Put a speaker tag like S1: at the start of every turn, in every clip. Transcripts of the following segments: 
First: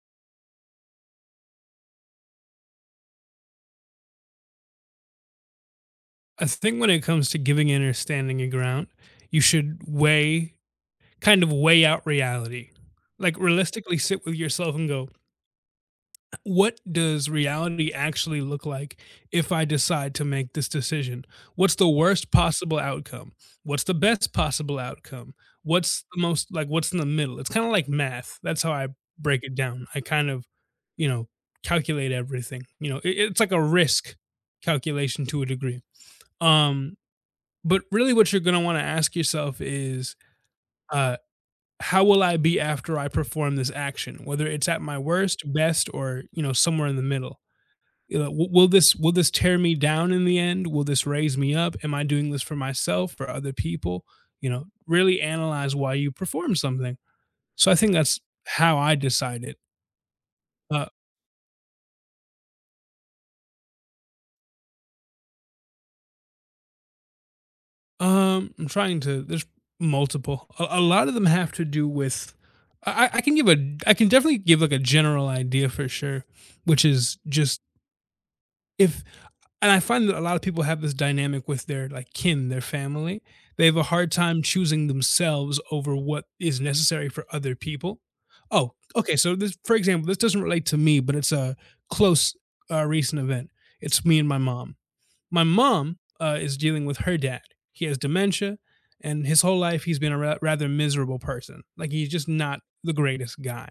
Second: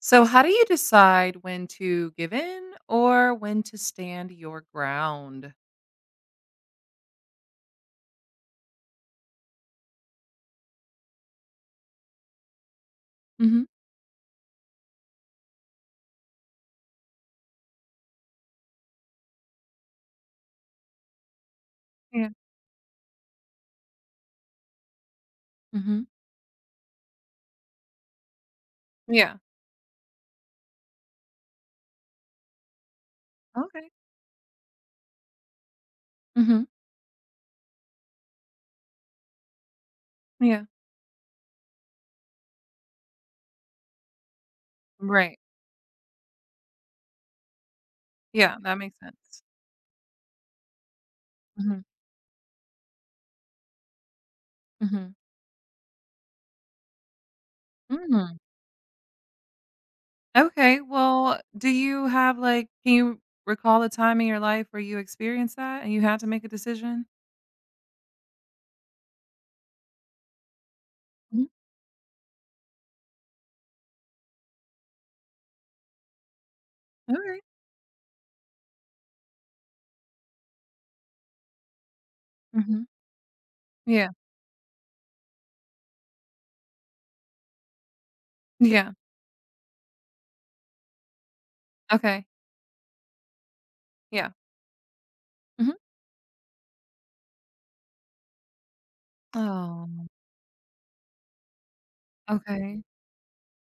S1: So, how do you decide when to give in or when to stand your ground?
S2: I think when it comes to giving in or standing your ground, you should weigh kind of weigh out reality. Like
S1: Hmm.
S2: realistically sit with yourself and go, what does reality actually look like if I decide to make this decision? What's the
S1: Yeah.
S2: worst possible outcome? What's the best possible outcome?
S1: Hmm.
S2: What's in the middle? It's kind of like math. That's how I
S1: Yeah.
S2: break it down. I kind of, you know, calculate everything. It's like a
S1: Okay.
S2: risk calculation to a degree.
S1: Hmm.
S2: Um but really what you're gonna wanna ask yourself is,
S1: Yeah.
S2: uh, how will I be after I perform this action? Whether it's at my
S1: Right.
S2: worst, best, or, somewhere in the middle. "Will
S1: Yeah.
S2: will
S1: That
S2: this
S1: makes
S2: will this
S1: sense.
S2: tear me down in the end? Will this raise me up?
S1: Hmm.
S2: Am I doing this for myself, for other people?" You know,
S1: Hmm.
S2: really analyze why you perform something. So I think that's
S1: Mm.
S2: how I decide it.
S1: Okay.
S2: Uh
S1: Well, do you have like, can you recall a time in your life where you experienced that and you had to make a decision?
S2: I'm trying to. There's multiple. A lot of them
S1: Hmm.
S2: have to do with. I can give a. I can definitely give like a general idea for sure, which is
S1: Okay.
S2: just if. And I find that a lot of people have this dynamic with their like kin, their
S1: Hmm.
S2: family. They have a
S1: Yeah.
S2: hard time choosing themselves over what is necessary for other people. Oh,
S1: Yeah.
S2: okay. So this, for example, this doesn't relate to me, but it's a
S1: Okay.
S2: close, recent event. It's me and
S1: Yeah.
S2: my mom. My
S1: Hmm.
S2: mom is dealing with her dad. He has dementia, and his whole life he's
S1: Oh,
S2: been a rather miserable person. Like he's just not
S1: okay.
S2: the greatest guy.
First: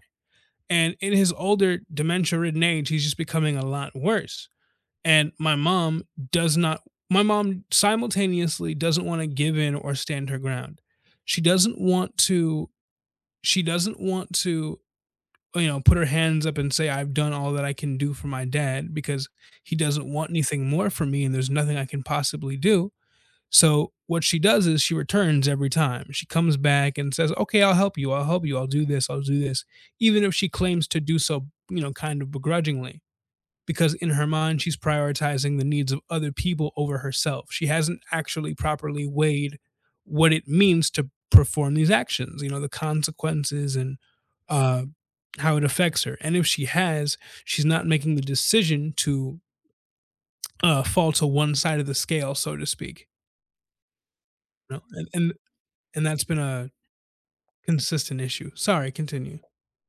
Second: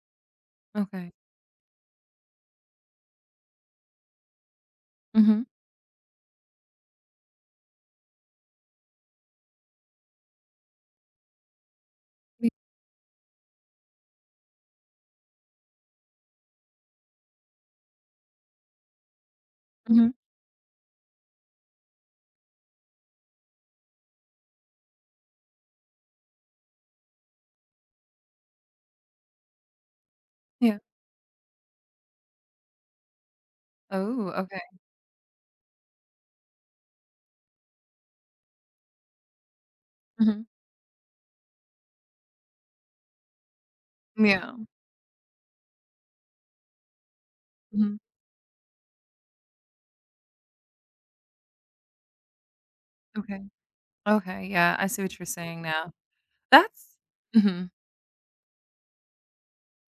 S2: And in
S1: Okay.
S2: his older dementia ridden age, he's just becoming a lot worse. And
S1: Hmm.
S2: does not, my mom simultaneously doesn't want to give in or stand her ground. She doesn't want
S1: Yeah.
S2: to, she doesn't want to, put her hands up and say, I've done all that I can do for my dad because he doesn't
S1: Hmm.
S2: want anything more from me and there's nothing I can possibly do. So what she does is she returns every time. She comes back and says, "Okay, I'll help you. I'll help you. I'll do this. I'll do this." Even if she
S1: Yeah.
S2: claims to do so, kind of begrudgingly, because in her
S1: Oh,
S2: mind she's prioritizing the needs of other people over herself. She hasn't actually properly weighed what
S1: okay.
S2: it means to perform these actions, the consequences and
S1: Yeah.
S2: uh how it affects her. And if she has, she's not
S1: Mhm.
S2: making the decision to fall to one side of the scale, so to speak.
S1: Okay. Okay,
S2: You
S1: yeah,
S2: know,
S1: I see
S2: and,
S1: what you're
S2: and
S1: saying now.
S2: And that's been a
S1: That's— Mhm.
S2: consistent issue. Sorry, continue.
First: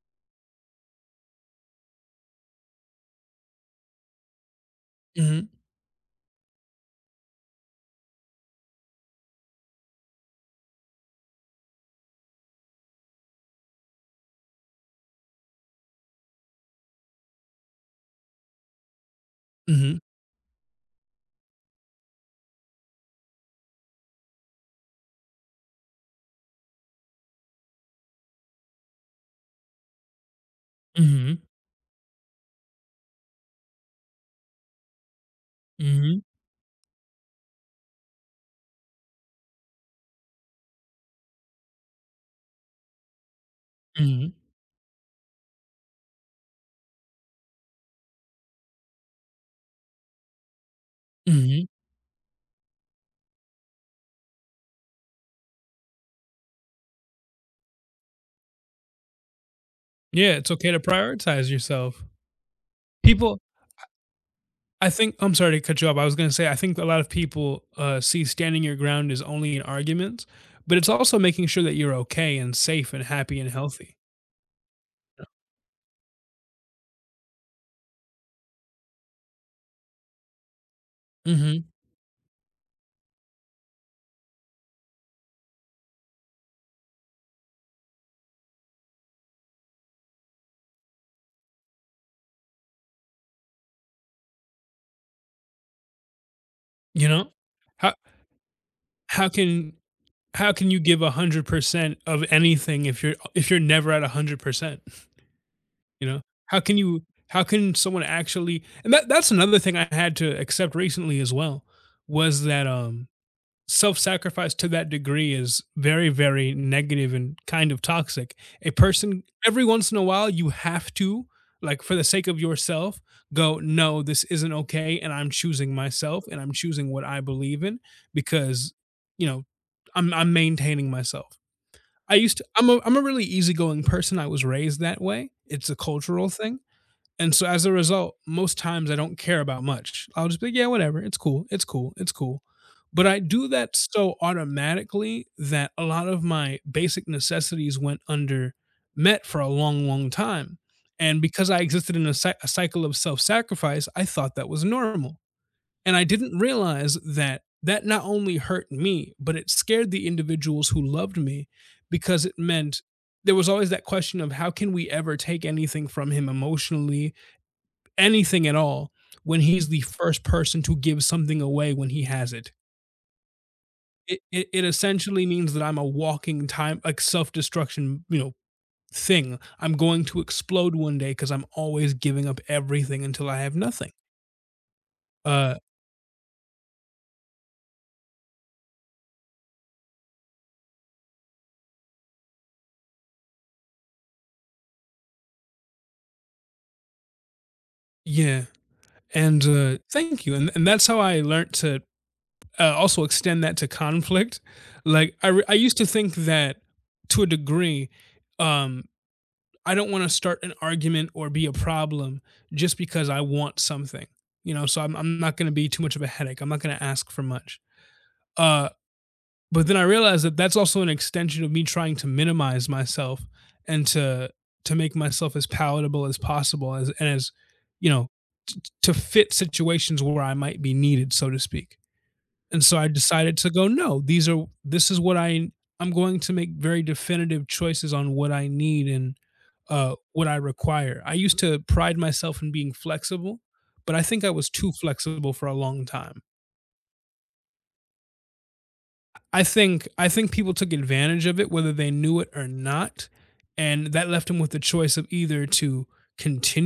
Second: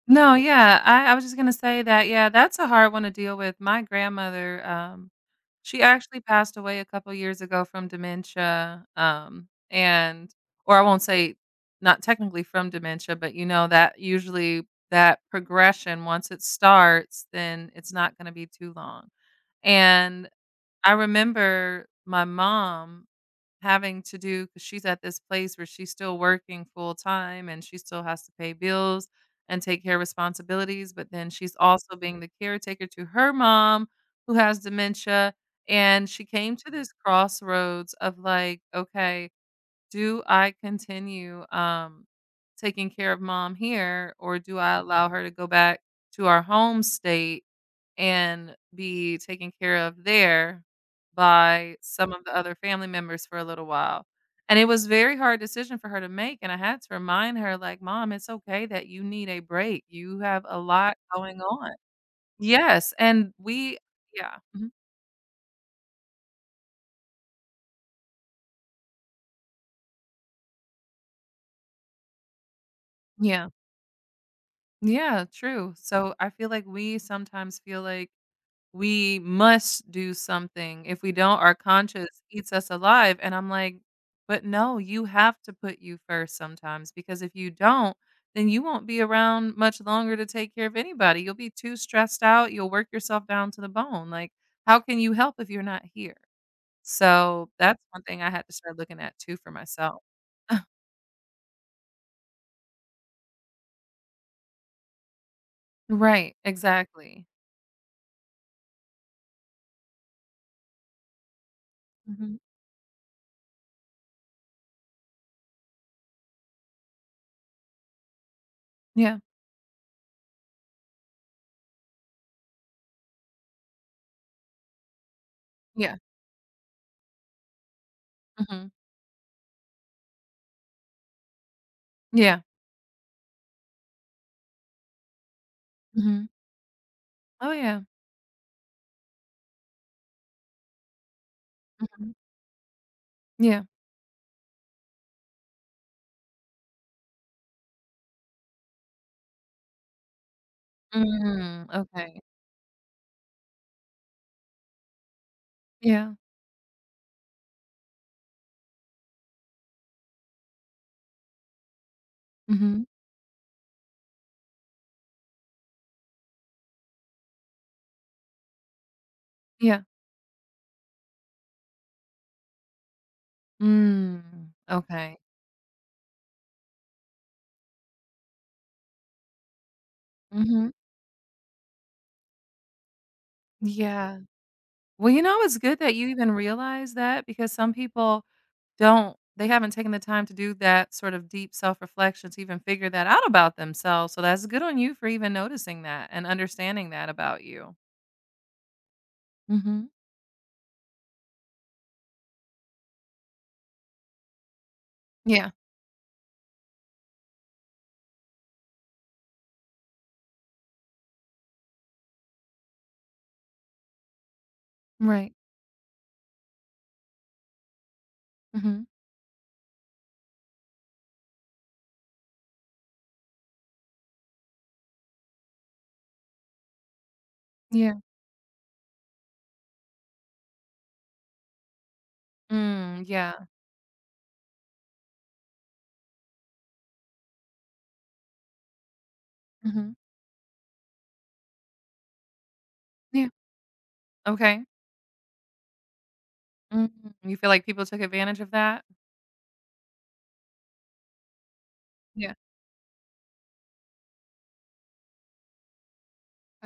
S1: No, yeah, I was just gonna say that, yeah, that's a hard one to deal with. My grandmother,
S2: Mhm.
S1: she actually passed away a couple years ago from dementia, and or I won't say not technically from dementia, but, you know, that usually that progression, once it starts, then it's not gonna be too long,
S2: Mhm.
S1: and I remember my mom having to do because she's at this place where she's still working full time and she still has to pay bills and take care of responsibilities, but then
S2: Mhm.
S1: she's also being the caretaker to her mom who has dementia, and
S2: Mhm.
S1: she came to this crossroads of like, "Okay, do I continue, taking care of mom here,
S2: Mhm.
S1: or do I allow her to go back to our home state and be taken care of there
S2: Mhm.
S1: by some of the other family members for a little while." And it was very hard decision for her to make, and I had to remind her like, "Mom, it's okay that you need a break. You
S2: Yeah,
S1: have
S2: it's
S1: a
S2: okay to
S1: lot going
S2: prioritize
S1: on."
S2: yourself.
S1: Yes, and
S2: People
S1: we— Yeah. Mhm.
S2: I think I'm sorry to cut you off. I was gonna say I think a lot of people, see standing your ground is only in arguments, but it's also making sure that you're okay and safe and happy and
S1: Yeah.
S2: healthy.
S1: Yeah, true. So I feel like we sometimes feel like we must do something. If we don't, our
S2: Mhm,
S1: conscience eats us alive. And I'm like, "But no, you have to put you first sometimes because if you don't, then you won't be around much longer to take care of anybody. You'll be too stressed out. You'll work yourself down to the bone. Like, how can you help if you're not here?"
S2: you know?
S1: So, that's
S2: How
S1: one thing I had to start looking at
S2: how
S1: too for
S2: can
S1: myself.
S2: how can you give 100% of anything if you're never at 100%? You know,
S1: Right,
S2: how can you
S1: exactly.
S2: how can someone actually and that's another thing I had to accept recently as well,
S1: Mhm.
S2: was that, self-sacrifice to that degree is very, very negative and kind of toxic. A
S1: Yeah,
S2: person every once in a while, you have to, like, for the sake of yourself, go, "No, this isn't okay, and I'm choosing
S1: yeah,
S2: myself, and I'm choosing what I believe in
S1: mhm,
S2: because, you know, I'm maintaining myself." I used
S1: yeah,
S2: to I'm a really easygoing person, I was raised that way. It's a
S1: mhm.
S2: cultural thing. And so
S1: Oh,
S2: as a
S1: yeah,
S2: result, most times I don't care about much. I'll just be like, yeah, whatever. It's cool. It's cool. It's
S1: mhm,
S2: cool. But I do
S1: yeah.
S2: that so automatically that a lot of my basic necessities went under met for a long, long time. And because I
S1: Mm,
S2: existed in
S1: okay.
S2: a cycle of self sacrifice, I thought that was normal. And I
S1: Yeah.
S2: didn't realize that that not only hurt me, but it scared the individuals who loved me because it meant
S1: Mhm.
S2: there was always that question of how can we ever take anything from him emotionally anything at all when he's the
S1: Yeah.
S2: first person to give something away when he has it. It it,
S1: Mm,
S2: it
S1: okay.
S2: essentially means that I'm a walking time like self-destruction, thing. I'm going to
S1: Mhm.
S2: explode one day because I'm always giving up everything until I have nothing.
S1: Yeah. Well, you know,
S2: Uh
S1: it's good that you even realize that because some people don't they haven't taken the time to do that sort of deep self-reflection to even figure that out about themselves, so that's good on you for even noticing that and understanding that about you.
S2: yeah. And
S1: Mhm.
S2: thank you. And that's how I learned to also extend that to conflict. Like
S1: Yeah.
S2: I used to think that to a degree um I don't want to start an argument or be a problem just because I want something. So I'm
S1: Right.
S2: not going to be too much of a headache. I'm not going to ask for much. Uh,
S1: Mhm.
S2: but then I realized that that's also an extension of me trying to minimize myself and to make myself as palatable as possible as and as you
S1: Yeah.
S2: know to fit situations where I might be needed, so to speak. And so I
S1: Mm,
S2: decided
S1: yeah.
S2: to go. No, these are this is what I'm going to make very definitive choices on what I need and
S1: Mhm.
S2: what I require. I used to pride myself in being
S1: Yeah.
S2: flexible, but I think I was
S1: Okay.
S2: too flexible for a long time.
S1: Mm. You feel like people took advantage of that?
S2: I think people took advantage of it, whether they knew it
S1: Yeah.
S2: or not, and that left them with the choice of either to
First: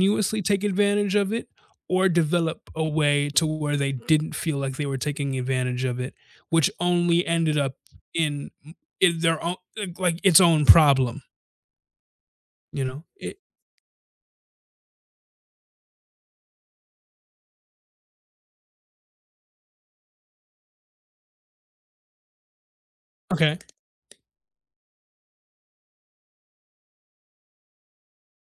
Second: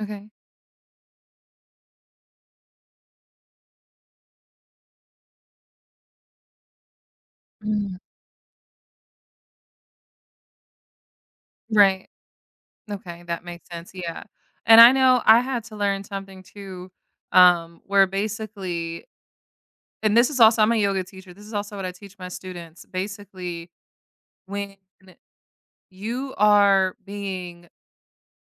S1: Okay.
S2: take advantage of it or develop a way to where they didn't feel like they were taking advantage of it, which only ended up
S1: Mm.
S2: in, their own like its own problem.
S1: Right.
S2: You know?
S1: Okay, that makes sense, yeah. And I know I had to learn something too, where basically— and this is also, I'm a yoga teacher, this is also what I teach my students.
S2: Okay.
S1: Basically, when you are being,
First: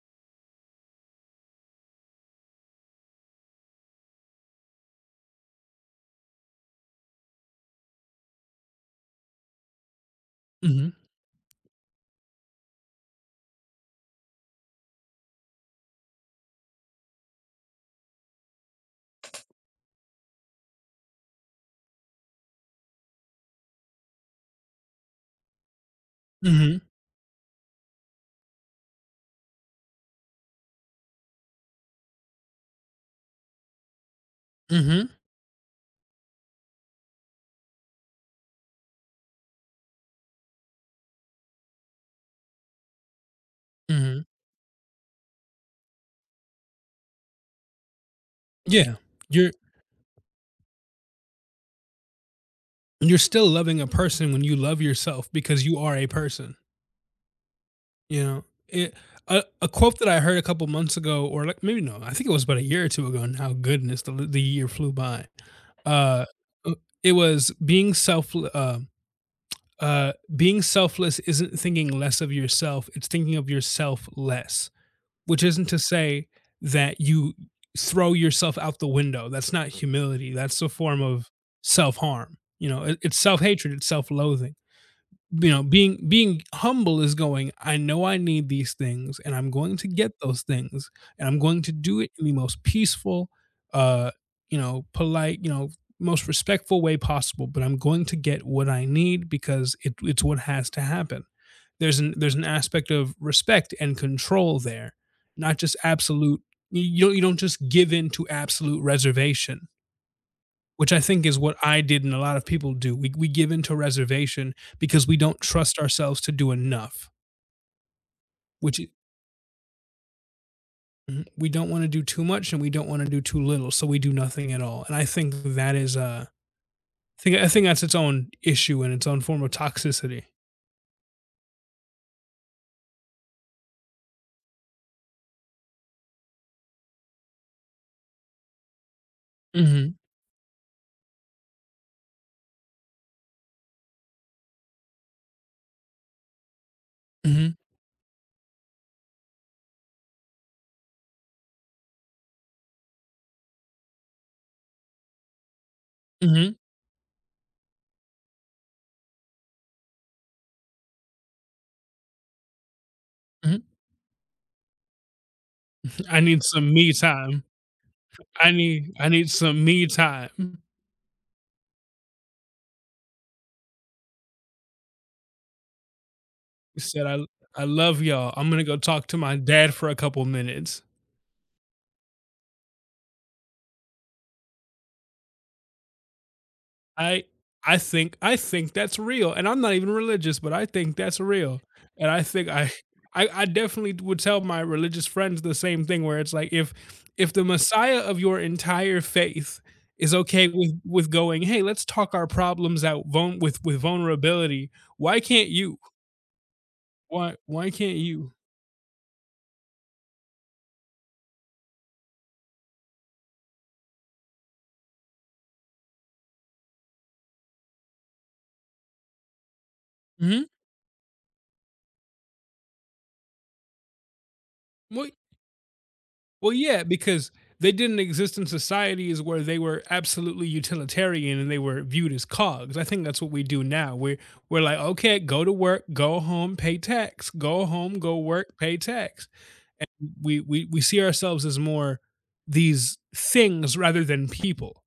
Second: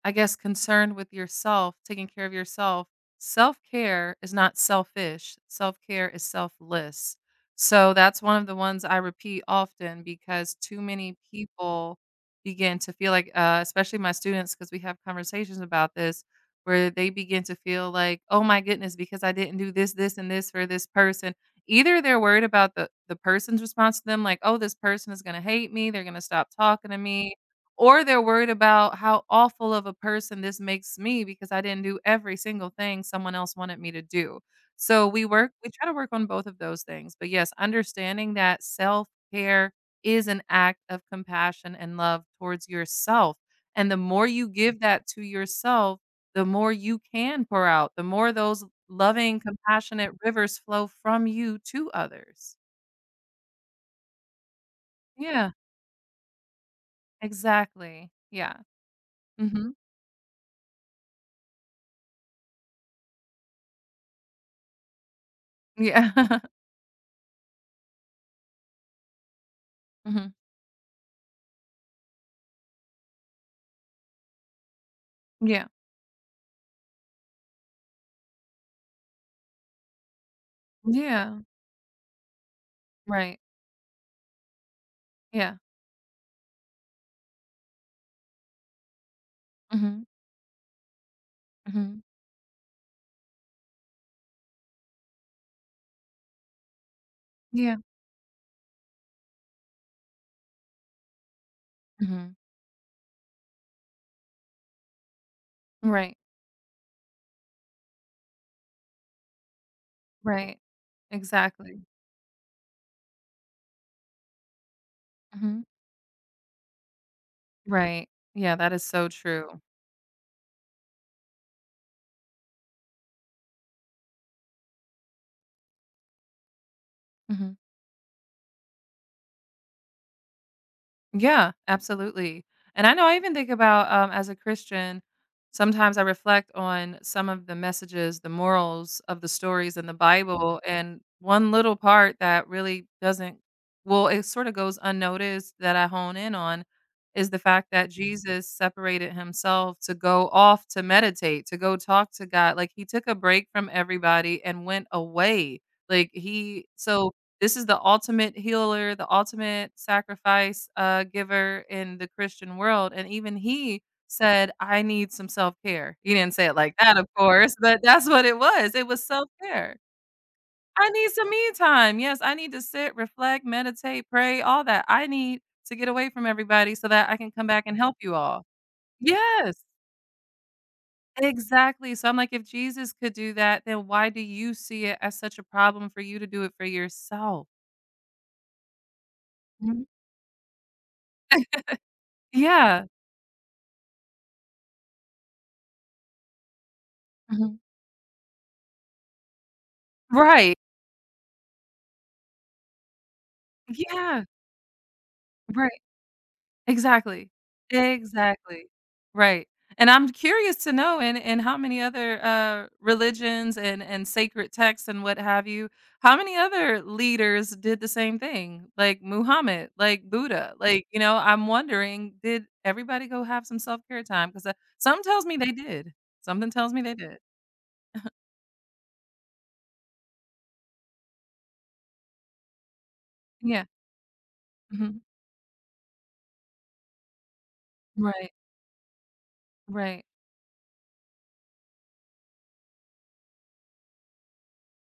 S1: I guess, concerned with yourself, taking care of yourself. Self care is not selfish, self care is selfless. So that's one of the ones I repeat often because too
S2: Hmm.
S1: many people begin to feel like, especially my students, because we have conversations about this, where they begin to feel like, oh my goodness, because I didn't do this, this, and this for this person. Either they're worried about the person's response to them, like, oh, this person is going to hate me, they're going to stop
S2: Hmm.
S1: talking to me, or they're worried about how awful of a person this makes me because I didn't do every single thing someone else wanted me to do.
S2: Hmm.
S1: So we try to work on both of those things. But yes, understanding that self-care is an act of compassion and love towards yourself. And the
S2: Hmm.
S1: more you give that to yourself, the more you can pour out, the more those
S2: Yeah.
S1: loving,
S2: You're
S1: compassionate rivers flow from you to others.
S2: you're still loving a person when you love yourself
S1: Yeah,
S2: because you are a person,
S1: exactly.
S2: you know?
S1: Yeah.
S2: It a
S1: Mhm.
S2: quote that I heard a couple months ago or like maybe no, I think it was about a year or two ago now, goodness, the year flew by.
S1: Yeah.
S2: Uh, uh, it was being self
S1: Mhm.
S2: being selfless isn't thinking less of yourself, it's thinking of yourself less. Which isn't
S1: Yeah.
S2: to say that you throw yourself out the window. That's not humility. That's a form of
S1: Yeah,
S2: self harm. It's
S1: right.
S2: self hatred, it's self loathing. you
S1: Yeah.
S2: know, being being humble is going, I know I need these things and I'm going to
S1: Mhm,
S2: get those things and I'm going to do
S1: mhm.
S2: it in the most peaceful, uh, polite, most respectful way possible, but
S1: Yeah.
S2: I'm going to get what I need because it's what has to happen. There's an
S1: Mhm.
S2: there's an aspect of respect and control there, not just
S1: Right,
S2: absolute. You don't just give in to absolute reservation
S1: right.
S2: which I think is what I
S1: Exactly.
S2: did and a lot of people do. We give into reservation because we don't
S1: Mhm.
S2: trust ourselves to do enough,
S1: Right. Yeah, that
S2: which
S1: is
S2: i-
S1: so true.
S2: mhm, we don't want to do too much and we don't want to do too little, so we do nothing at all. And I think that's its own issue and its own form of toxicity.
S1: Yeah, absolutely. And I know I even think about, as a Christian, sometimes I reflect on some of the messages, the morals of the stories in the
S2: Hmm.
S1: Bible. And one little part that really doesn't, well, it sort of goes unnoticed that I hone in on is the
S2: Hmm.
S1: fact that Jesus separated himself to go off to meditate, to go talk to God. Like he took a break from everybody and went away. Like
S2: Hmm.
S1: he, so this is the ultimate healer, the ultimate sacrifice, giver in the Christian world, and even
S2: Hmm.
S1: he said, "I need some self-care." He
S2: I
S1: didn't
S2: need
S1: say it
S2: some
S1: like
S2: me
S1: that, of
S2: time.
S1: course, but that's what it was. It was
S2: I need some
S1: self-care.
S2: me time.
S1: "I need some me time." Yes, I need to sit, reflect, meditate, pray, all that. I need to get away from everybody
S2: He
S1: so
S2: said
S1: that I can come
S2: I
S1: back and help
S2: love
S1: you
S2: y'all.
S1: all.
S2: I'm gonna go talk to my
S1: Yes,
S2: dad for a couple minutes.
S1: exactly. So I'm like, if Jesus could do that, then why do you see it as such a problem for you to do it for
S2: I
S1: yourself?
S2: I think that's real, and I'm not
S1: Mhm.
S2: even religious, but I think that's real, and I think
S1: Yeah.
S2: I definitely would tell my religious friends the same thing where it's like, if the
S1: Mhm.
S2: Messiah of your entire faith is okay
S1: Right.
S2: with going, "Hey, let's talk our problems out vul with
S1: Yeah.
S2: vulnerability, why can't
S1: Right.
S2: you?
S1: Exactly.
S2: Why can't you?"
S1: Exactly. Right. And I'm curious to know in how many other, religions and sacred texts and what have you, how many other leaders did the same thing? Like Muhammad, like
S2: Mhm.
S1: Buddha, like, you know, I'm wondering, did everybody go have some self-care time? 'Cause, something
S2: Well,
S1: tells me they did. Something
S2: Well,
S1: tells me
S2: yeah,
S1: they did.
S2: because they didn't exist in societies where they were absolutely utilitarian and they were viewed as cogs. I think that's what we do
S1: Yeah.
S2: now. We're like,
S1: Mhm.
S2: okay, go to work, go home, pay tax, go home, go
S1: Right.
S2: work, pay tax.
S1: Right.
S2: And we see ourselves as more these things rather than people.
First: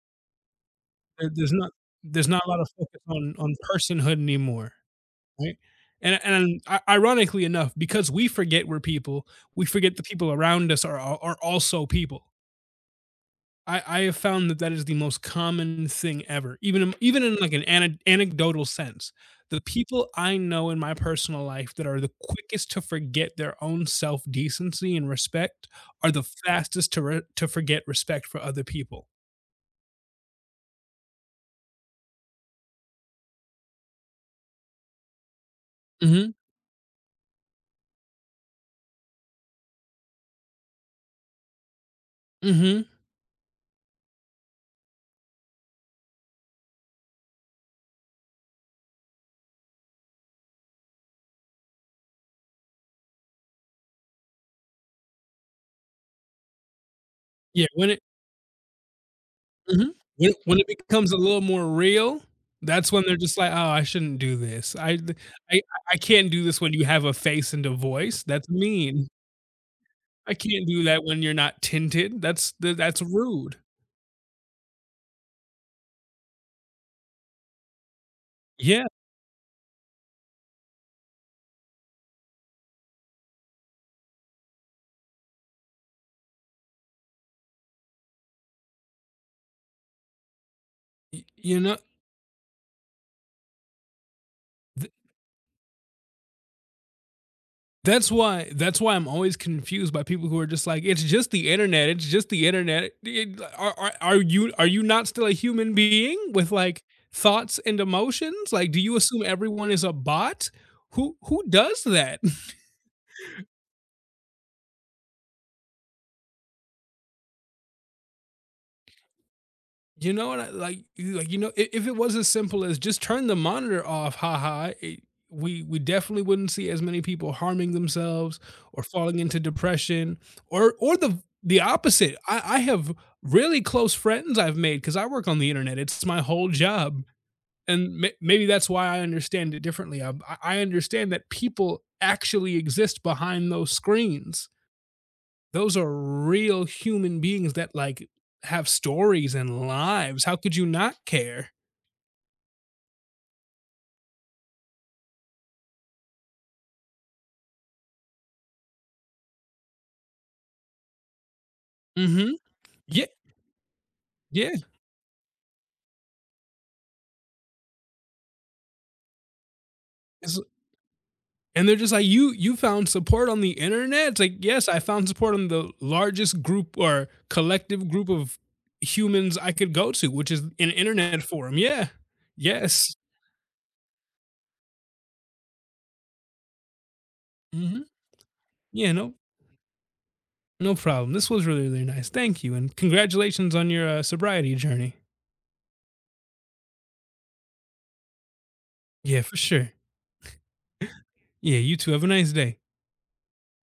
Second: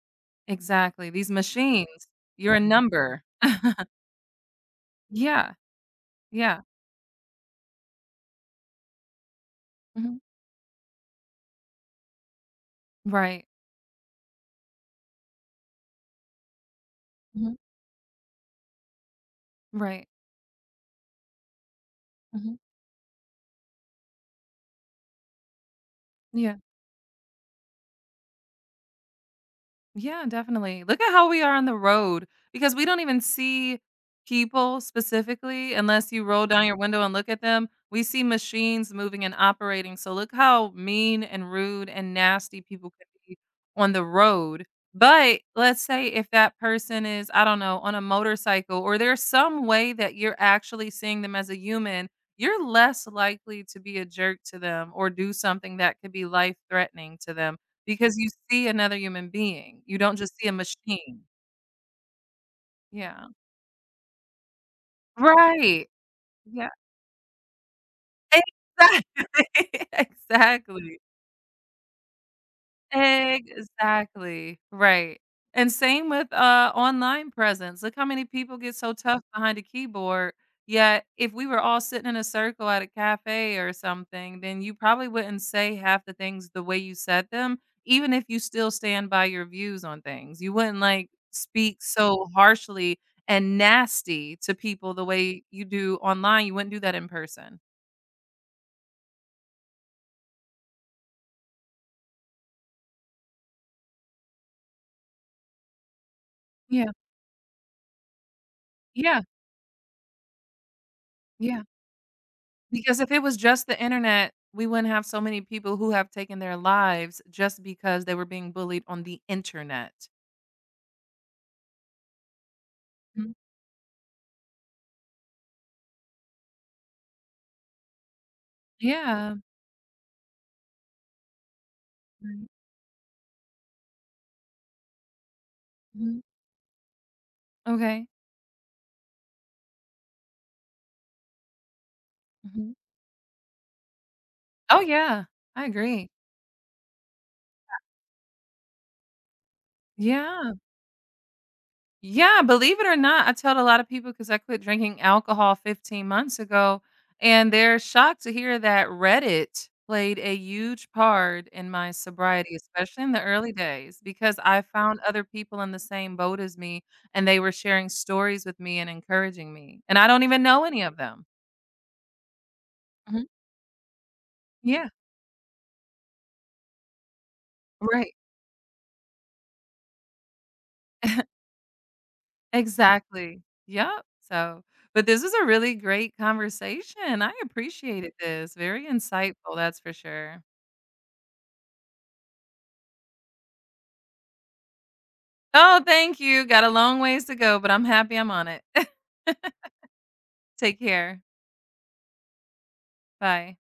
S1: Exactly.
S2: There-
S1: These
S2: There's not
S1: machines,
S2: there's not a
S1: you're
S2: lot
S1: a
S2: of focus
S1: number.
S2: on personhood anymore,
S1: Yeah.
S2: right? And and
S1: Yeah.
S2: i- ironically enough, because we forget we're people, we forget the
S1: Mhm.
S2: people around us are also people.
S1: Right.
S2: I have found that that is the most common thing ever, even in like,
S1: Mhm.
S2: an anecdotal sense. The
S1: Right.
S2: people I know in my personal life that are the
S1: Mhm.
S2: quickest to forget their own self-decency and respect are the fastest to forget respect for other people.
S1: Yeah, definitely. Look at how we are on the road because we don't even see people specifically unless you
S2: Mhm.
S1: roll down your window and look at them. We see machines moving and operating. So look how mean and rude and nasty
S2: Mhm.
S1: people can be on the road. But let's say if that person is, I don't know, on a motorcycle or there's some way that you're actually seeing them as a human, you're less likely to be a jerk to them or do something that could be life threatening to them
S2: Yeah, when it
S1: because you see another human being,
S2: mhm.
S1: you don't
S2: When
S1: just see a
S2: when it becomes a
S1: machine.
S2: little more real, that's when they're
S1: Yeah.
S2: just like, "Oh, I shouldn't do this. I
S1: Right.
S2: I can't do this
S1: Yeah.
S2: when you have a face and a voice. That's mean."
S1: Exactly.
S2: I can't do
S1: Exactly.
S2: that when you're not tinted. That's th that's rude.
S1: Exactly, right, and same with, online presence, look how many people get
S2: Yeah,
S1: so tough behind a keyboard, yet if we were all sitting in a circle at a cafe or something, then you probably wouldn't say half the things the way you said them, even if you still stand by your views on things, you wouldn't, like,
S2: y you know,
S1: speak so harshly and nasty to
S2: th
S1: people the way you do online, you wouldn't do that in person.
S2: that's why I'm always confused by people who are just like, "It's just the internet, it's just the internet." It are you not still a human being with, like,
S1: Yeah,
S2: thoughts and emotions? Like, do you
S1: yeah,
S2: assume everyone is a bot? Who
S1: yeah.
S2: does that?
S1: Because if it was just the internet, we wouldn't have so many people who have taken their lives just because they were being bullied on the internet.
S2: You know what? I, like you know, if it was as simple as just turn
S1: Mhm.
S2: the monitor off, haha, we definitely wouldn't see as many people harming themselves or falling
S1: Yeah.
S2: into depression or the opposite. I,
S1: Right.
S2: I have really close friends I've made because I work on the internet. It's my
S1: Mhm.
S2: whole job, and
S1: Okay.
S2: maybe that's why I understand it differently. I understand that people actually
S1: Mhm.
S2: exist behind those screens.
S1: Oh, yeah. I
S2: Those are
S1: agree.
S2: real human beings that, like, have stories and lives. How
S1: Yeah.
S2: could you not care?
S1: Yeah, believe it or not, I tell a lot of people because I quit drinking alcohol 15 months ago, and they're shocked to hear that Reddit played a huge part in my
S2: Mhm.
S1: sobriety, especially
S2: Yeah,
S1: in the early days, because
S2: yeah,
S1: I found other people in the same boat as me, and they were sharing stories with me and encouraging me, and I don't
S2: it's
S1: even know any of them.
S2: and they're just like, "You found
S1: Mhm.
S2: support on the internet?" It's like, "Yes, I
S1: Yeah,
S2: found support on the largest group or collective group
S1: right.
S2: of humans I could go to, which is an internet forum." Yeah. Yes.
S1: Exactly. Yep, so but this was a really great conversation. I
S2: Mhm.
S1: appreciated this. Very
S2: Yeah,
S1: insightful, that's for sure.
S2: no problem. This was really, really nice. Thank you, and congratulations on your, sobriety journey.
S1: Oh, thank you. Got a long ways to go, but I'm happy I'm on it.
S2: Yeah, for sure.
S1: Take care.
S2: Yeah, you too. Have a nice day.
S1: Bye.